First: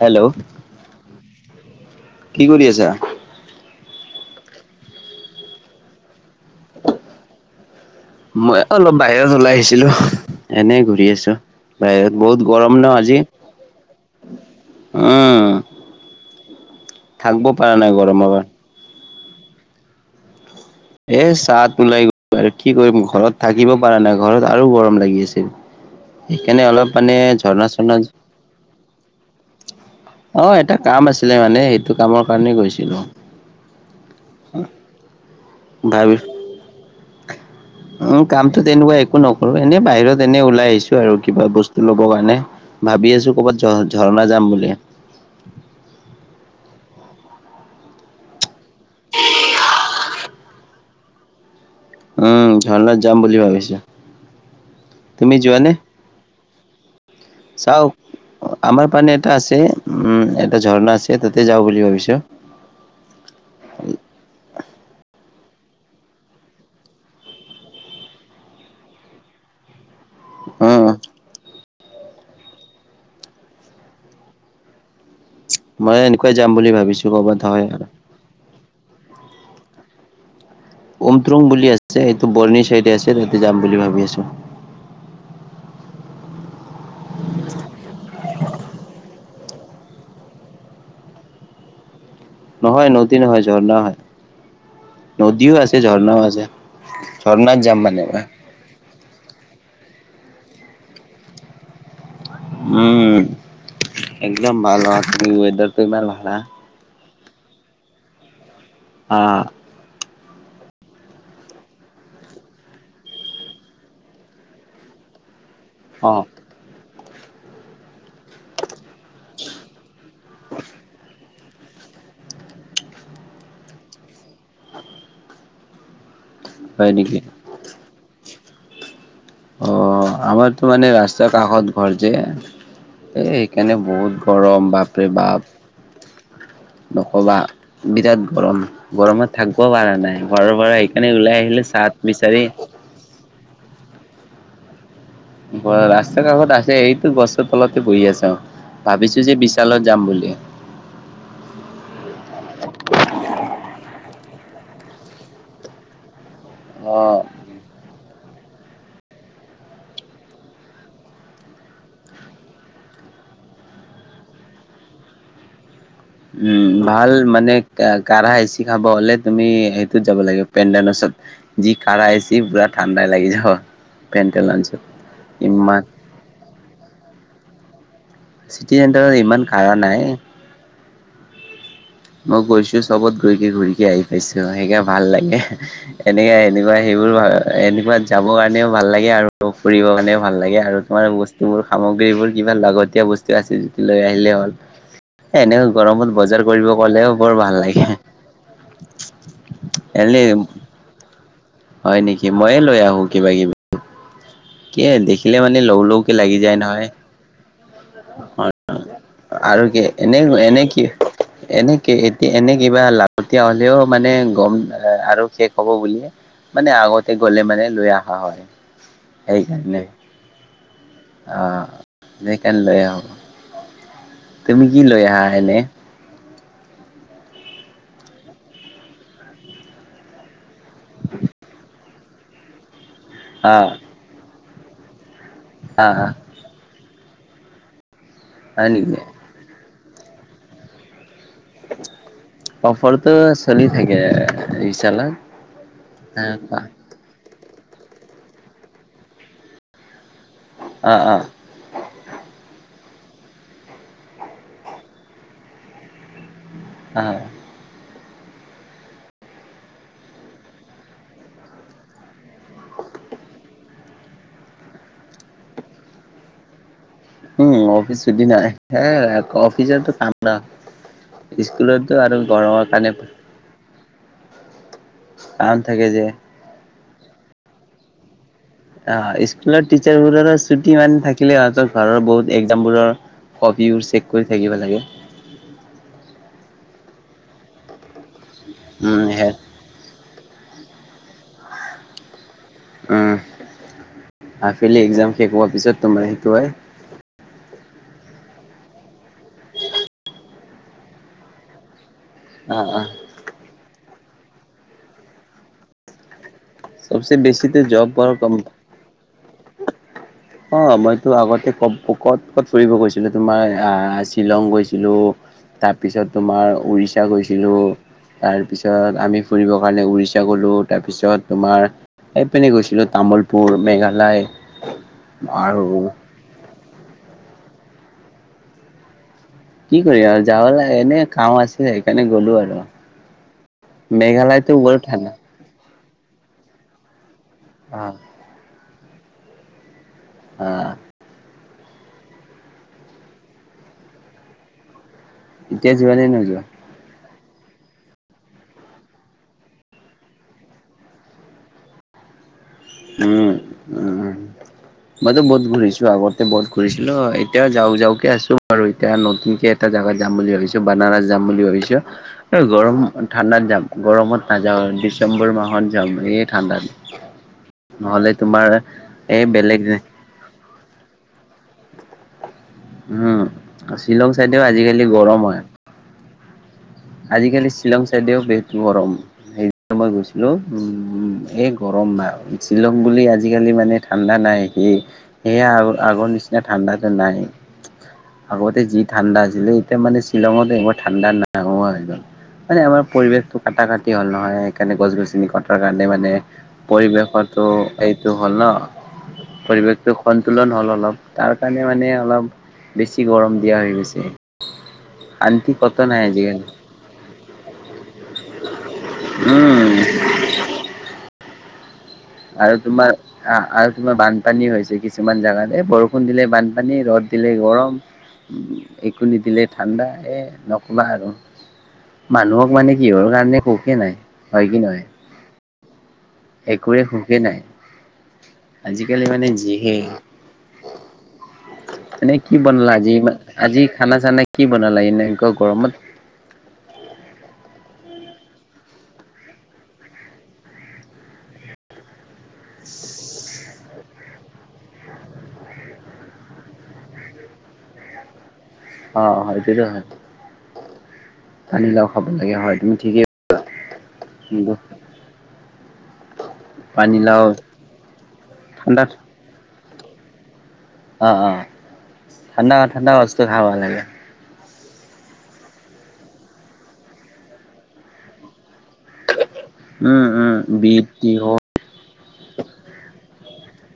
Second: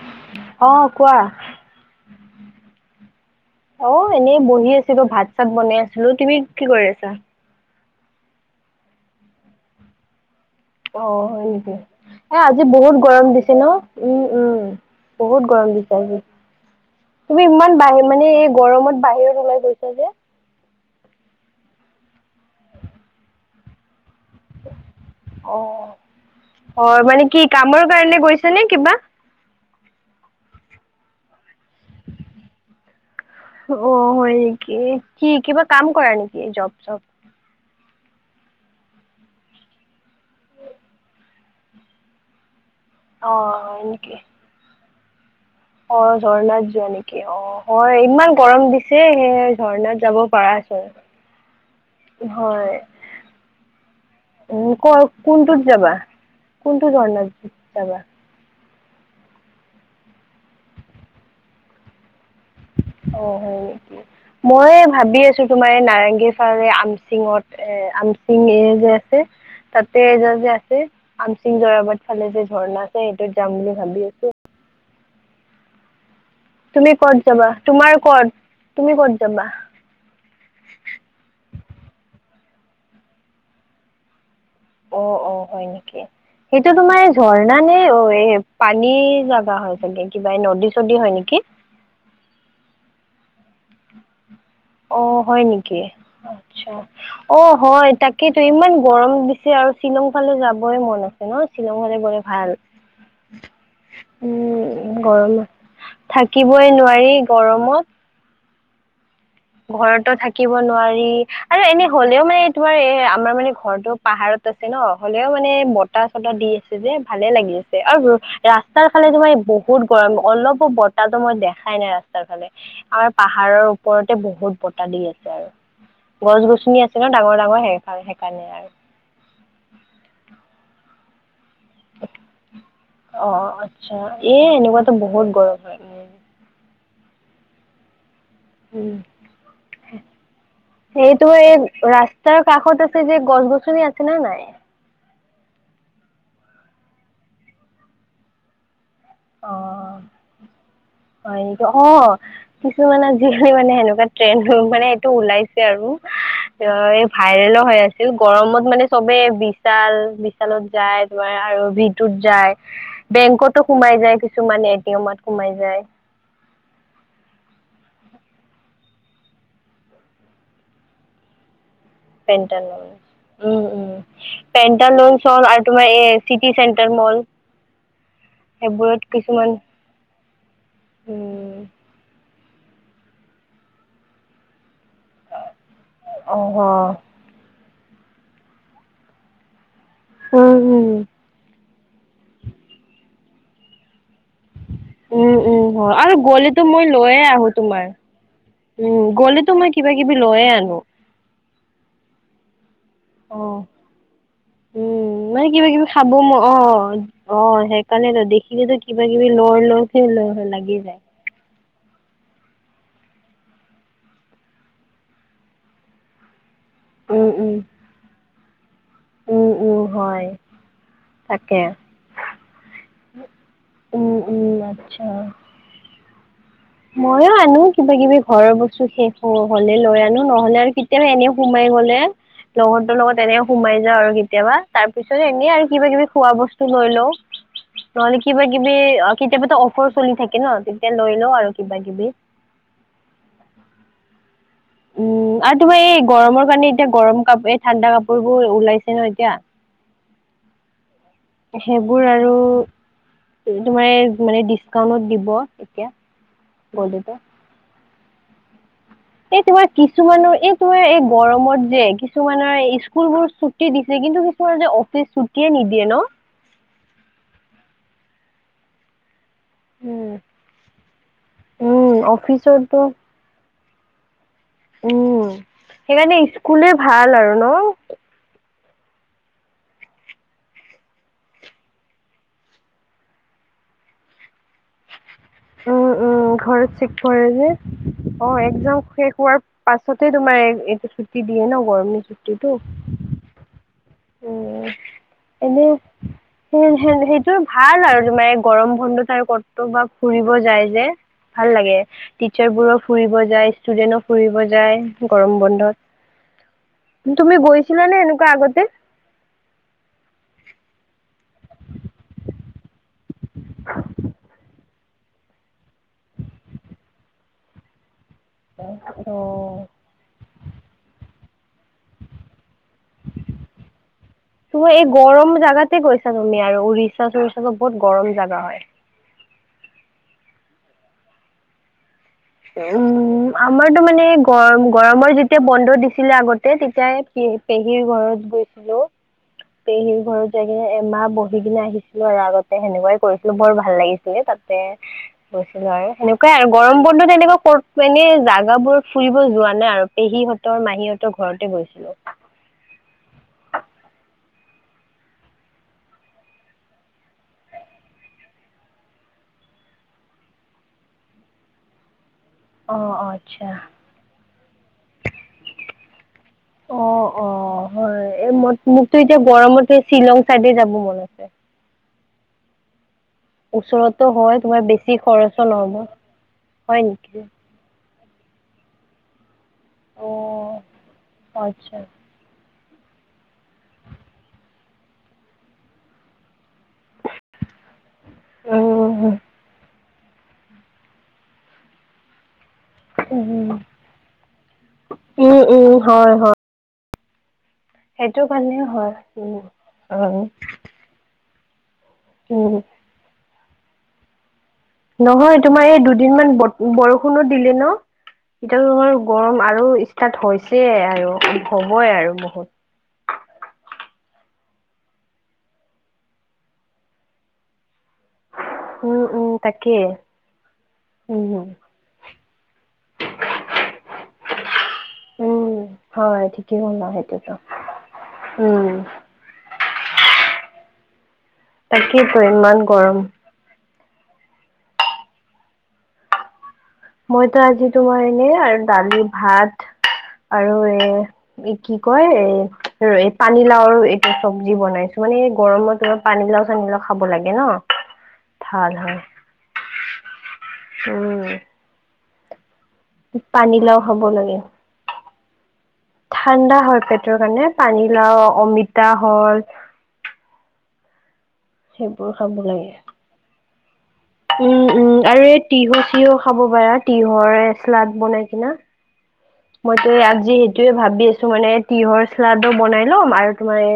Hello অ কোৱা? কি কৰি আছা? অ এনেই বহি সি আছিলোঁ ভাত চাত বনাই আছিলো, তুমি কি কৰি আছা? মই অলপ বাহিৰত ওলাই আহিছিলো। এনে অ ঘূৰি আছো। হয় নেকি? বাহিৰত বহুত আজি গৰম ন বহুত আজি। গৰম দিছে ন উম উম। বহুত উম গৰম দিছে আজি, থাকিব তুমি পৰা ইমান নাই বাঢ়ি মানে গৰমৰ এই গৰমত বাহিৰত ওলাই গৈছা যে? এ চাত ওলাই গৈল আৰু কি কৰিম ঘৰত থাকিব পাৰা নাই? ঘৰত আৰু গৰম লাগি আছিল। অ সেইকাৰণে অ অলপ মানে কি ঝৰ্ণা- কামৰ চৰ্ণা কাৰণে গৈছা নে কিবা? অ এটা কাম আছিলে মানে সেইটো কামৰ কাৰণে গৈছিলো। অ হয় নেকি, কি কিবা কাম কৰা ভাবি নেকি জব চব? উম কামতো তেনেকুৱা একো নকৰো এনেই বাহিৰত এনে ওলাই আহিছো আৰু কিবা বস্তু লব কাৰণে। ভাবি অ আছো ক'ৰবাত ঝ হয় নেকি? -ঝৰ্ণা যাম বুলি। অ ঝৰ্ণাত যোৱা নেকি অ, হয় ইমান গৰম দিছে সেই ঝৰ্ণাত যাব পাৰা। হয়। উম, ঝৰ্ণাত যাম বুলি ভাবিছো। উম, ক তুমি কোনটোত যোৱানে? যাবা? কোনটো ঝৰ্ণাত চাওক যাবা? আমাৰ মানে এটা আছে, উম এটা ঝৰ্ণা আছে তাতে যাওঁ বুলি ভাবিছো। অ হয় নেকি মই ভাবি আছো তোমাৰ এই নাৰেংগীৰ ফাৰে আমচিঙত এ আমচিং যে আছে তাত তে যে আছে উম আমচিং জুৰাবাট ফালে যে ঝৰ্ণা আছে, সেইটোত যাম বুলি ভাবি আছো। মই এনেকুৱাই যাম বুলি তুমি ভাবিছো ক'ত ক'বাত যাবা, হয় আৰু। তোমাৰ ক'ত তুমি ক'ত যাবা? উমট্ৰং বুলি আছে এইটো বৰ্ণি চাইডে আছে তাতে যাম বুলি ভাবি আছো। অ অ হয় নেকি, সেই টো তোমাৰ এই ঝৰ্ণা নে অ এই পানী জাগা হয়? চাগে কিবা নদী চদী হয় নেকি? নহয় নদী নহয়, ঝৰ্ণা হয়। অ হয় নদীও আছে নিকি ঝৰ্ণাও আছে আচ্ছা অ ঝৰ্ণাত যাম হয় মানে মই। তাকেতো ইমান গৰম দিছে আ আৰু শ্বিলং ফালে যাবই মন আছে ন, শ্বিলং ফালে গৈ ভাল। উম একদম উম ভাল অ তুমি গৰমত, ৱেডাৰটো ইমান ভাল হা। থাকিবই নোৱাৰি গৰমত। আহ ঘৰতো থাক থাকিব নোৱাৰি আৰু এনে হলেও মানে তোমাৰ এ আমাৰ মানে ঘৰটো পাহাৰত আছে ন হলেও মানে বতাহ অ -চতাহ দি আছে যে ভালে লাগি আছে আৰু ৰা তাৰ ফালে তোমাৰ বহুত গৰম অলপো বতাহতো মই দেখ খাই নাই ৰাস্তাৰ ফালে, আমাৰ পাহাৰৰ ওপৰতে বহুত বতাহ দি আছে আৰু। গছ -গছনি হয় আছে ন নেকি? ডাঙৰ- ডাঙৰ সেই সেইকাৰণে আৰু। অ, আমাৰতো মানে ৰাস্তা কাষত ঘৰ যে এ অ সেইকাৰণে আচ্ছা বহুত এ গৰম এনেকুৱাতো বাপৰে বহুত বাপ! গৰম হয় নকবা বিৰাট গৰম উম গৰমত থাকিব পাৰা নাই ঘৰৰ পৰা সেইকাৰণে সেইটো ওলাই এই আহিলো ছাঁত ৰাস্তাৰ বিচাৰি কাষত আছে যে গছ গছনি আছে না নাই ৰাস্তা কাষত আছে এইটো গছৰ তলতে বহি আছোঁ অ অ, হয় নেকি অ কিছুমানে আজিকালি মানে সেনেকুৱাত ট্ৰেন্দ মানে এইটো ওলাইছে আৰু অ এ ভাইৰেলো হৈ আছে গৰমত মানে চবে বিশাল বিশালত যায় তোমাৰ আৰু ভি টুত যায় বেংকতো সোমাই যায় কিছুমানে এ টি এমত সোমাই যায় উম ভাল মানে কা কাঢ়া এচি খাব হ'লে তুমি সেইটোত যাব লাগিব পেণ্ডেনাছত পেন্টানন উম উম পেণ্ডেল অঞ্চল পেন্টানচ হ'ল আৰু ইমান তোমাৰ এ চিটি চেন্টাৰ মল চিটি সেইবোৰত চেণ্টাৰত ইমান কিছুমান কাৰা নাই। উম মই গৈছো চবত গৈকে ঘূৰিকে আহি পাইছোঁ সেইকা ভাল লাগে এহ, অ এনেকা হ এনেকুৱা সেইবোৰ এনেকুৱা যাব কাৰণেও ভাল লাগে আৰু ফুৰিব কাৰণে ভাল উম লাগে আৰু উম তোমাৰ বস্তুবোৰ সামগ্ৰী এইবোৰ কিবা লাগতীয়াল বস্তু আছে যদি লৈ আহ হ'ল এ উম এনেও উম হয় গৰমত আৰু বজাৰ গ'লেতো কৰিব মই গ'লেও লৈয়ে বৰ আহো ভাল লাগে তোমাৰ উম গ'লেতো মই কিবা কিবি এনে লৈয়ে আনো হয় নেকি ময়ে লৈ আহো কিবা অ কিবি কি উম দেখিলে মানে কিবা লৌ কিবি খাব লৌকে ম লাগি অ যায় নহয়। অ সেইকাৰণেতো অ দেখিলেতো কিবা কিবি লৰ আৰু কি লৰকে এনে এনে লাগি কি যায় এনেকে এতিয়া এনে কিবা লাগতিয়া হ'লেও মানে গম আৰু শেষ হ'ব বুলিয়ে মানে আগতে উম গ'লে উম মানে লৈ আহা হয় উম উম সেইকাৰণে হয় তাকে আহ সেইকাৰণে লৈ আহো উম উম তুমি কি লৈ আহা এনে ময়ো আনো কিবা কিবি ঘৰৰ বস্তু শেষ হওঁ হ'লে লৈ আনো নহ'লে আৰু কেতিয়াবা এনেও সোমাই গ'লে লগত লগত এনে অ' সোমাই যাওঁ আৰু কেতিয়াবা তাৰ পিছত এনেই আৰু অ' কিবা কিবি খোৱা বস্তু লৈ লওঁ। নহ'লে কিবা হয় কিবি নেকি অ কেতিয়াবা টো অফাৰ চলি থাকে ন তেতিয়া লৈ লওঁ আৰু কিবা কিবি অফাৰটো চলি থাকে। বিশালত উম আৰু তোমাৰ এই গৰমৰ কাৰণে এতিয়া গৰম কাপ এই ঠাণ্ডা কাপোৰবোৰ ওলাইছে ন এতিয়া অ অ সেইবোৰ আৰু তোমাৰ মানে ডিচকাউন্টত দিব এতিয়া। বলে ত অ' এই তোমাৰ কিছুমানৰ এই তোমাৰ এই গৰমত যে কিছুমানৰ স্কুল বোৰ ছুটি দিছে। কিন্তু কিছুমান যে অফিচ ছুটীয়ে নিদিয়ে ন। উম অফিচ ছুটী নাই। সেয়াই অফিচৰটো উম কাম না উম স্কুলতটো আৰু গৰমৰ অফিচতো কাৰণে উম কাম থাকে যে সেইকাৰণে স্কুলে ভাল আৰু ন। অ স্কুলৰ টিচাৰবোৰৰো ছুটি ইমান থাকিলে সিহঁতৰ ঘৰৰ বহুত একজামবোৰৰ কপি বোৰ চেক কৰি থাকিব লাগে। উম উম ঘৰত চেক কৰে যে অ একজাম উম, শেষ হে হোৱাৰ পাছতে তোমাৰ এই এইটো ছুটি দিয়ে ন গৰমিৰ ছুটিটো উম, উম হাফেলি একজাম শেষ হোৱাৰ এনেই পিছত তোমাৰ সেইটো হয় সেইটো ভাল আৰু তোমাৰ এ গৰম বন্ধত আৰু ক'ত বা ফুৰিব যায় যে ভাল লাগে অ', টিচাৰবোৰো অ', ফুৰিব যায় ষ্টুদেনো ফুৰিব যায় গৰম বন্ধত। চবচে তুমি বেছিতো গৈছিলা জব নে বৰ এনেকুৱা কম আগতে অ মইটো আগতে ক ক'ত ক'ত ফুৰিব গৈছ ছিলো তোমাৰ আ শ্বিলং গৈছিলোঁ তাৰপিছত তোমাৰ উৰিষ্যা গৈছিলোঁ। তাৰপিছত অ আমি ফুৰিবৰ কাৰণে উৰিষা গলো। তাৰপিছত তোমাৰ পিনে গৈছিলো তামুলপুৰ, মেঘালয় তুমি এই গৰম জাগাতে আৰু গৈছা তুমি আৰু উৰিষ্যা চুৰিচা বহুত গৰম জাগা হয়। কি কৰি আৰু যাবালা এনেই কাম আছে। উম, আমাৰতো মানে মেঘালয়তো গৰম বৰ গৰমৰ ঠাণ্ডা যেতিয়া বন্ধ দি ছিলে আগতে তেতিয়া প পেহীৰ আহ ঘৰত গৈছিলো। পেহী স ঘৰত যাই কিনে এমাহ ব কিনে আহিছিলো আৰু আগতে। সেনেকুৱাই কৰিছিলো বৰ ভাল লাগিছিলে। তাতে গৈছিলো এতিয়া আৰু যোৱানে সেনেকুৱাই নোযোৱা আৰু গৰম তেনেকুৱা ক'ত মানে জাগা বোৰ ফুৰিব যোৱা নাই আৰু। পেহীহঁতৰ, মাহীহঁতৰ ঘৰতে গৈছিলো। উম, উম। মইতো বহুত ঘূৰিছোঁ আগতে। বহুত ঘূৰিছিলোঁ। এতিয়া যাও যাওকে আছো আৰু এতিয়া নতুনকে এটা জাগাত। যাম বুলি ভাবিছো, বনাৰছ যাম বুলি ভাবিছো। এই অ গৰম অ ঠাণ্ডাত আচ্ছা যাম। গৰমত নাযাওঁ। ডিচেম্বৰ মাহত যাম। এই ঠাণ্ডা দি অ অ হয় এ ম মোকতো এতিয়া গৰমতে শ্বিলং চাইডে যাব মন আছে। উম ওচৰতো শ্বিলং হয় চাইডেও তোমাৰ আজিকালি বেছি গৰম হয় খৰচো নহব। হয় নেকি আজিকালি শ্বিলং চাইডেও বহুত গৰম। মই অ গৈছিলো, উম এই আচ্ছা গৰম মাহ। শ্বিলং বুলি আজিকালি মানে ঠাণ্ডা নাই। সেয়ে সেয়া আ আগৰ নি এয়া ঠাণ্ডাটো নাই, আগতে যি উম ঠাণ্ডা আছিলে। তাৰ মানে শ্বিলঙত এইবাৰ ঠাণ্ডা নাহোৱা হৈ গল। মানে আমাৰ পৰিৱেশটো উম কাটা-কাটি হ'ল নহয়। সেইকাৰণে গছ-গছনি উম কটাৰ উম কাৰণে মানে হয় হয় পৰিৱেশ ত' এইটো সেইটো হ'ল কাৰণে হয় ন উম পৰিৱেশটো উম সন্তুলন হ'ল অলপ। তাৰ কাৰণে মানে অলপ উম, বেছি গৰম দিয়া হৈ গৈছে। নহয় শান্তি তোমাৰ এই ক'তো নাই দুদিন মান আজিকালি ব বৰষুণ বৰষুণো দিলে ন? এতিয়া তোমাৰ গৰম আৰু উম ষ্টাৰ্ট হৈছে আৰু। হ'বই বহুত। আৰু তোমাৰ আৰু তোমাৰ বান্ধ পানী হৈছে কিছুমান জেগাত এই বৰষুণ দিলে বানপানী, ৰ'দ দিলে গৰম। উম, একো উম, নিদিলে তাকে ঠাণ্ডা। এই নক'বা আৰু উম, মানুহক তোক মানে কিহৰ কাৰণে কওকে নাই হয় কি নহয়। উম, হয় ঠিকেই একোৱে ক'লা সুখেই সেইটোতো নাই। উম, আজি-কালি মানে যিহে এনে তাকেইতো কি ইমান বনলা গৰম আজি-আজি? খানা-চানা কি বনালা এনে এনেকুৱা গৰমত? মইতো আজি তোমাৰ এনেই আৰু দালি, ভাত। আৰু এ কি কয় এ পানী। লাওৰ এইটো চব্জি বনাইছো। মানে এই গৰমৰ দিনত পানীলাও চানী লাও খাব লাগে ন? অ হয় সেটোটো হয়, উম, পানিলাও খাব লাগে, হয়। তুমি ঠিকেই পানীলাও খাব লাগে। ঠাণ্ডা হয়, পেটৰ পানীলাও কাৰণে পানী লাও, অমিতা হল অ-অ সেইবোৰ খাব ঠাণ্ডা-ঠাণ্ডা বস্তু খাব লাগে। উম-উম আৰু এই তিহু চিহু খাব পাৰা তিহৰ চালাদ বনাই কিনা। মইতো উম উম আজি সেইটোৱে বিট ভাবি আছো। তিহু মানে তিহৰ চালাডো বনাই ল'ম আৰু তোমাৰ এ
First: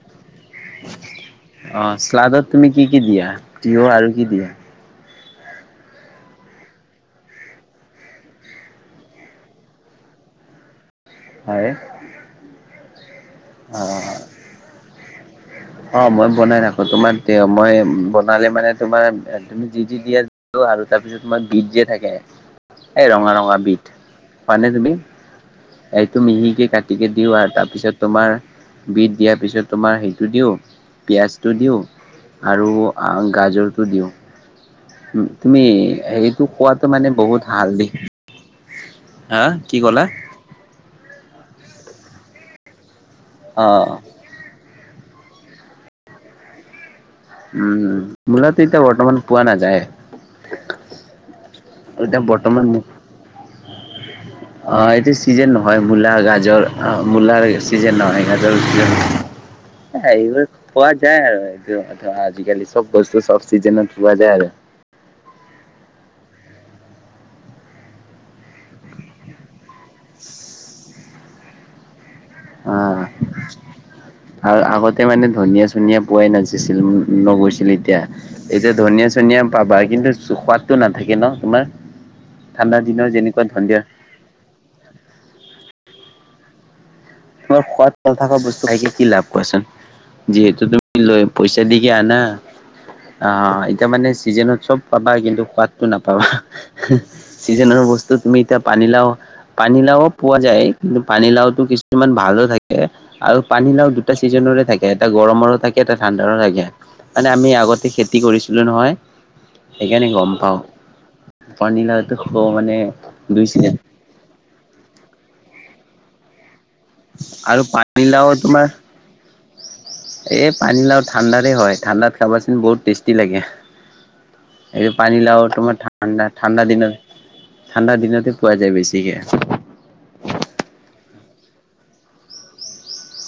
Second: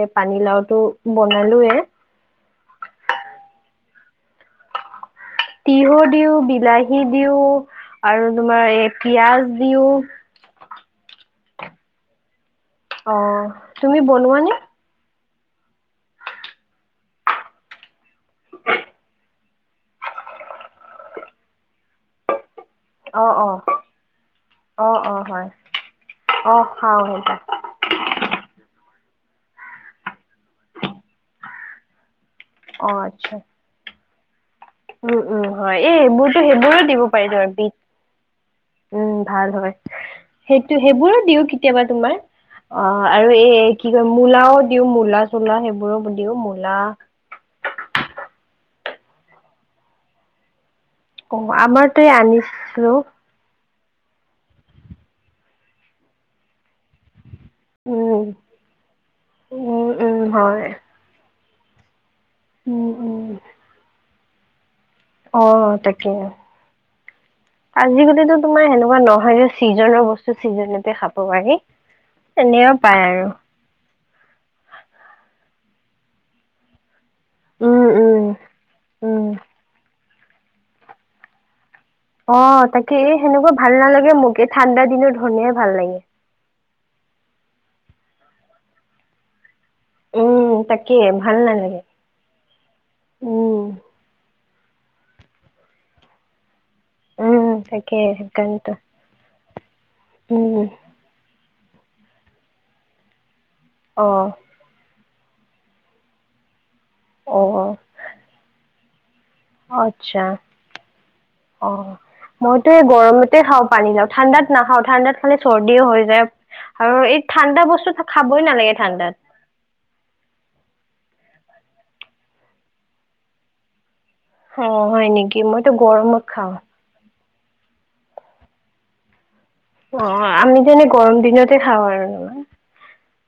অ শ্লাাদত তুমি কি কি দিয়া? তিয়হ আৰু কি দিয়া? তিহু দিওঁ, বিলাহী দিওঁ। আৰু তোমাৰ এ পিয়াজ দিও। হয়। অ তুমি অ', বনোৱানে? অ মই বনাই ৰাখো তোমাৰ মই বনালে মানে তোমাৰ তুমি যি যি দিয়া। আৰু তাৰপিছত তোমাৰ বিট যে থাকে এই অ ৰঙা অ ৰঙা বিট পোৱা নে অ তুমি। অ হয় এইটো অ মিহিকে খাও কাটিকে দিও সেইটো আৰু তাৰপিছত তোমাৰ বিধ দিয়াৰ পিছত তোমাৰ সেইটো দিওঁ পিয়াজটো দিওঁ। আৰু অ আচ্ছা গাজৰটো দিওঁ। উম উম তুমি হয় এই সেইবোৰতো সেইটো সেইবোৰো খোৱাটো দিব মানে পাৰি ত বহুত আৰু হালধি বিধ উম হা, ভাল হয় কি ক'লা? সেইটো সেইবোৰো দিও কেতিয়াবা তোমাৰ অ আৰু এই কি অ', কয় মূলাও দিও মূলা চলা সেইবোৰো দিও মূলা উম মোলতো এতিয়া বৰ্তমান পোৱা নাযায় অ আমাৰ তয়ে এতিয়া বৰ্তমান আনিছিলো অ এইটো চিজন নহয় মূলা গাজৰ মূলাৰ। ন উম উম উম এইবাক হয় খোৱা যায় আৰুয [unintelligible] আজিকালি চব উম বস্তু উম চব চিজনত পোৱা যায় আৰু অ তাকে আজিকালিতো তোমাৰ সেনেকুৱা নহয়গে। চিজনৰ বস্তু ছিজনতে খাব পাৰি। তেনেও অ পায় আৰু আৰু আগতে মানে ধনীয়া চনিয় পোৱাই নাচিছিল ম নগৈছিল উম এতিয়া উম এতিয়া ধনিয়া উম চনিয়া পাবা কিন্তু সোৱাদটো নাথাকে ন তোমাৰ। অ ঠাণ্ডা তাকে দিনৰ এই যেনেকুৱা সেনেকুৱা ভাল ধনিয়া নালাগে মোকে ঠাণ্ডা দিনৰ ধৰণিয় ভাল লাগে। তোমাৰ সোৱাদাল থকা বস্তু খে কি লাভ কচোন। উম যিহেতু তাকে তুমি লৈ ভাল পইচা নালাগে দিকে আনা আহ উম এতিয়া মানে চিজনত। চব পাবা কিন্তু সোৱাদটো নাপাবা উম, চিজনৰ তাকে বস্তু তুমি এতিয়া সেইকাৰণেতো পানী লাও পানীলাওও পোৱা যায় উম, কিন্তু পানীলাওটো কিছুমান ভালো থাকে আৰু পানীলাও দুটা অ', ছিজনেৰে থাকে এটা গৰমৰো থাকে এটা ঠাণ্ডাৰো থাকে। মানে আমি অ', আগতে খেতি কৰিছিলো নহয় সেইকাৰণে আচ্ছা গম পাও অ পানীলাওটো খোৱা মইতো মানে এই গৰমতে দুই খাওঁ চিজন পানী লাও ঠাণ্ডাত নাখাওঁ ঠাণ্ডাত খালে চ দি হৈ যায় আৰু এই ঠাণ্ডা আৰু বস্তু পানীলাও খাবই তোমাৰ নালাগে ঠাণ্ডাত। এই পানীলাও থ। ঠাণ্ডতে হয় ঠাণ্ডাত খাবাচোন বহুত টেষ্টি লাগে। অ', এইটো হয় পানী নেকি লাও মইতো তোমাৰ গৰমত ঠাণ্ডা খাওঁ ঠাণ্ডা দিনত ঠাণ্ডা দিনতে পোৱা যায় বেছিকে অ আমি যেনে গৰম দিনতে খাওঁ আৰু নহয়।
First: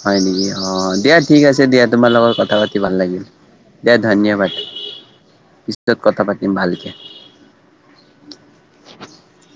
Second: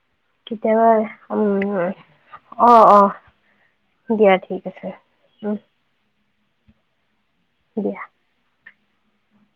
হয় নেকি অ কেতিয়াবা দিয়া ঠিক আছে দিয়া উম, তোমাৰ লগত কথা পাতি অ', ভাল অ', লাগিল। দে দিয়া ধন্যবাদ ঠিক আছে উম, পছত কথা পাতিম ভালকে দিয়া। [inaudible]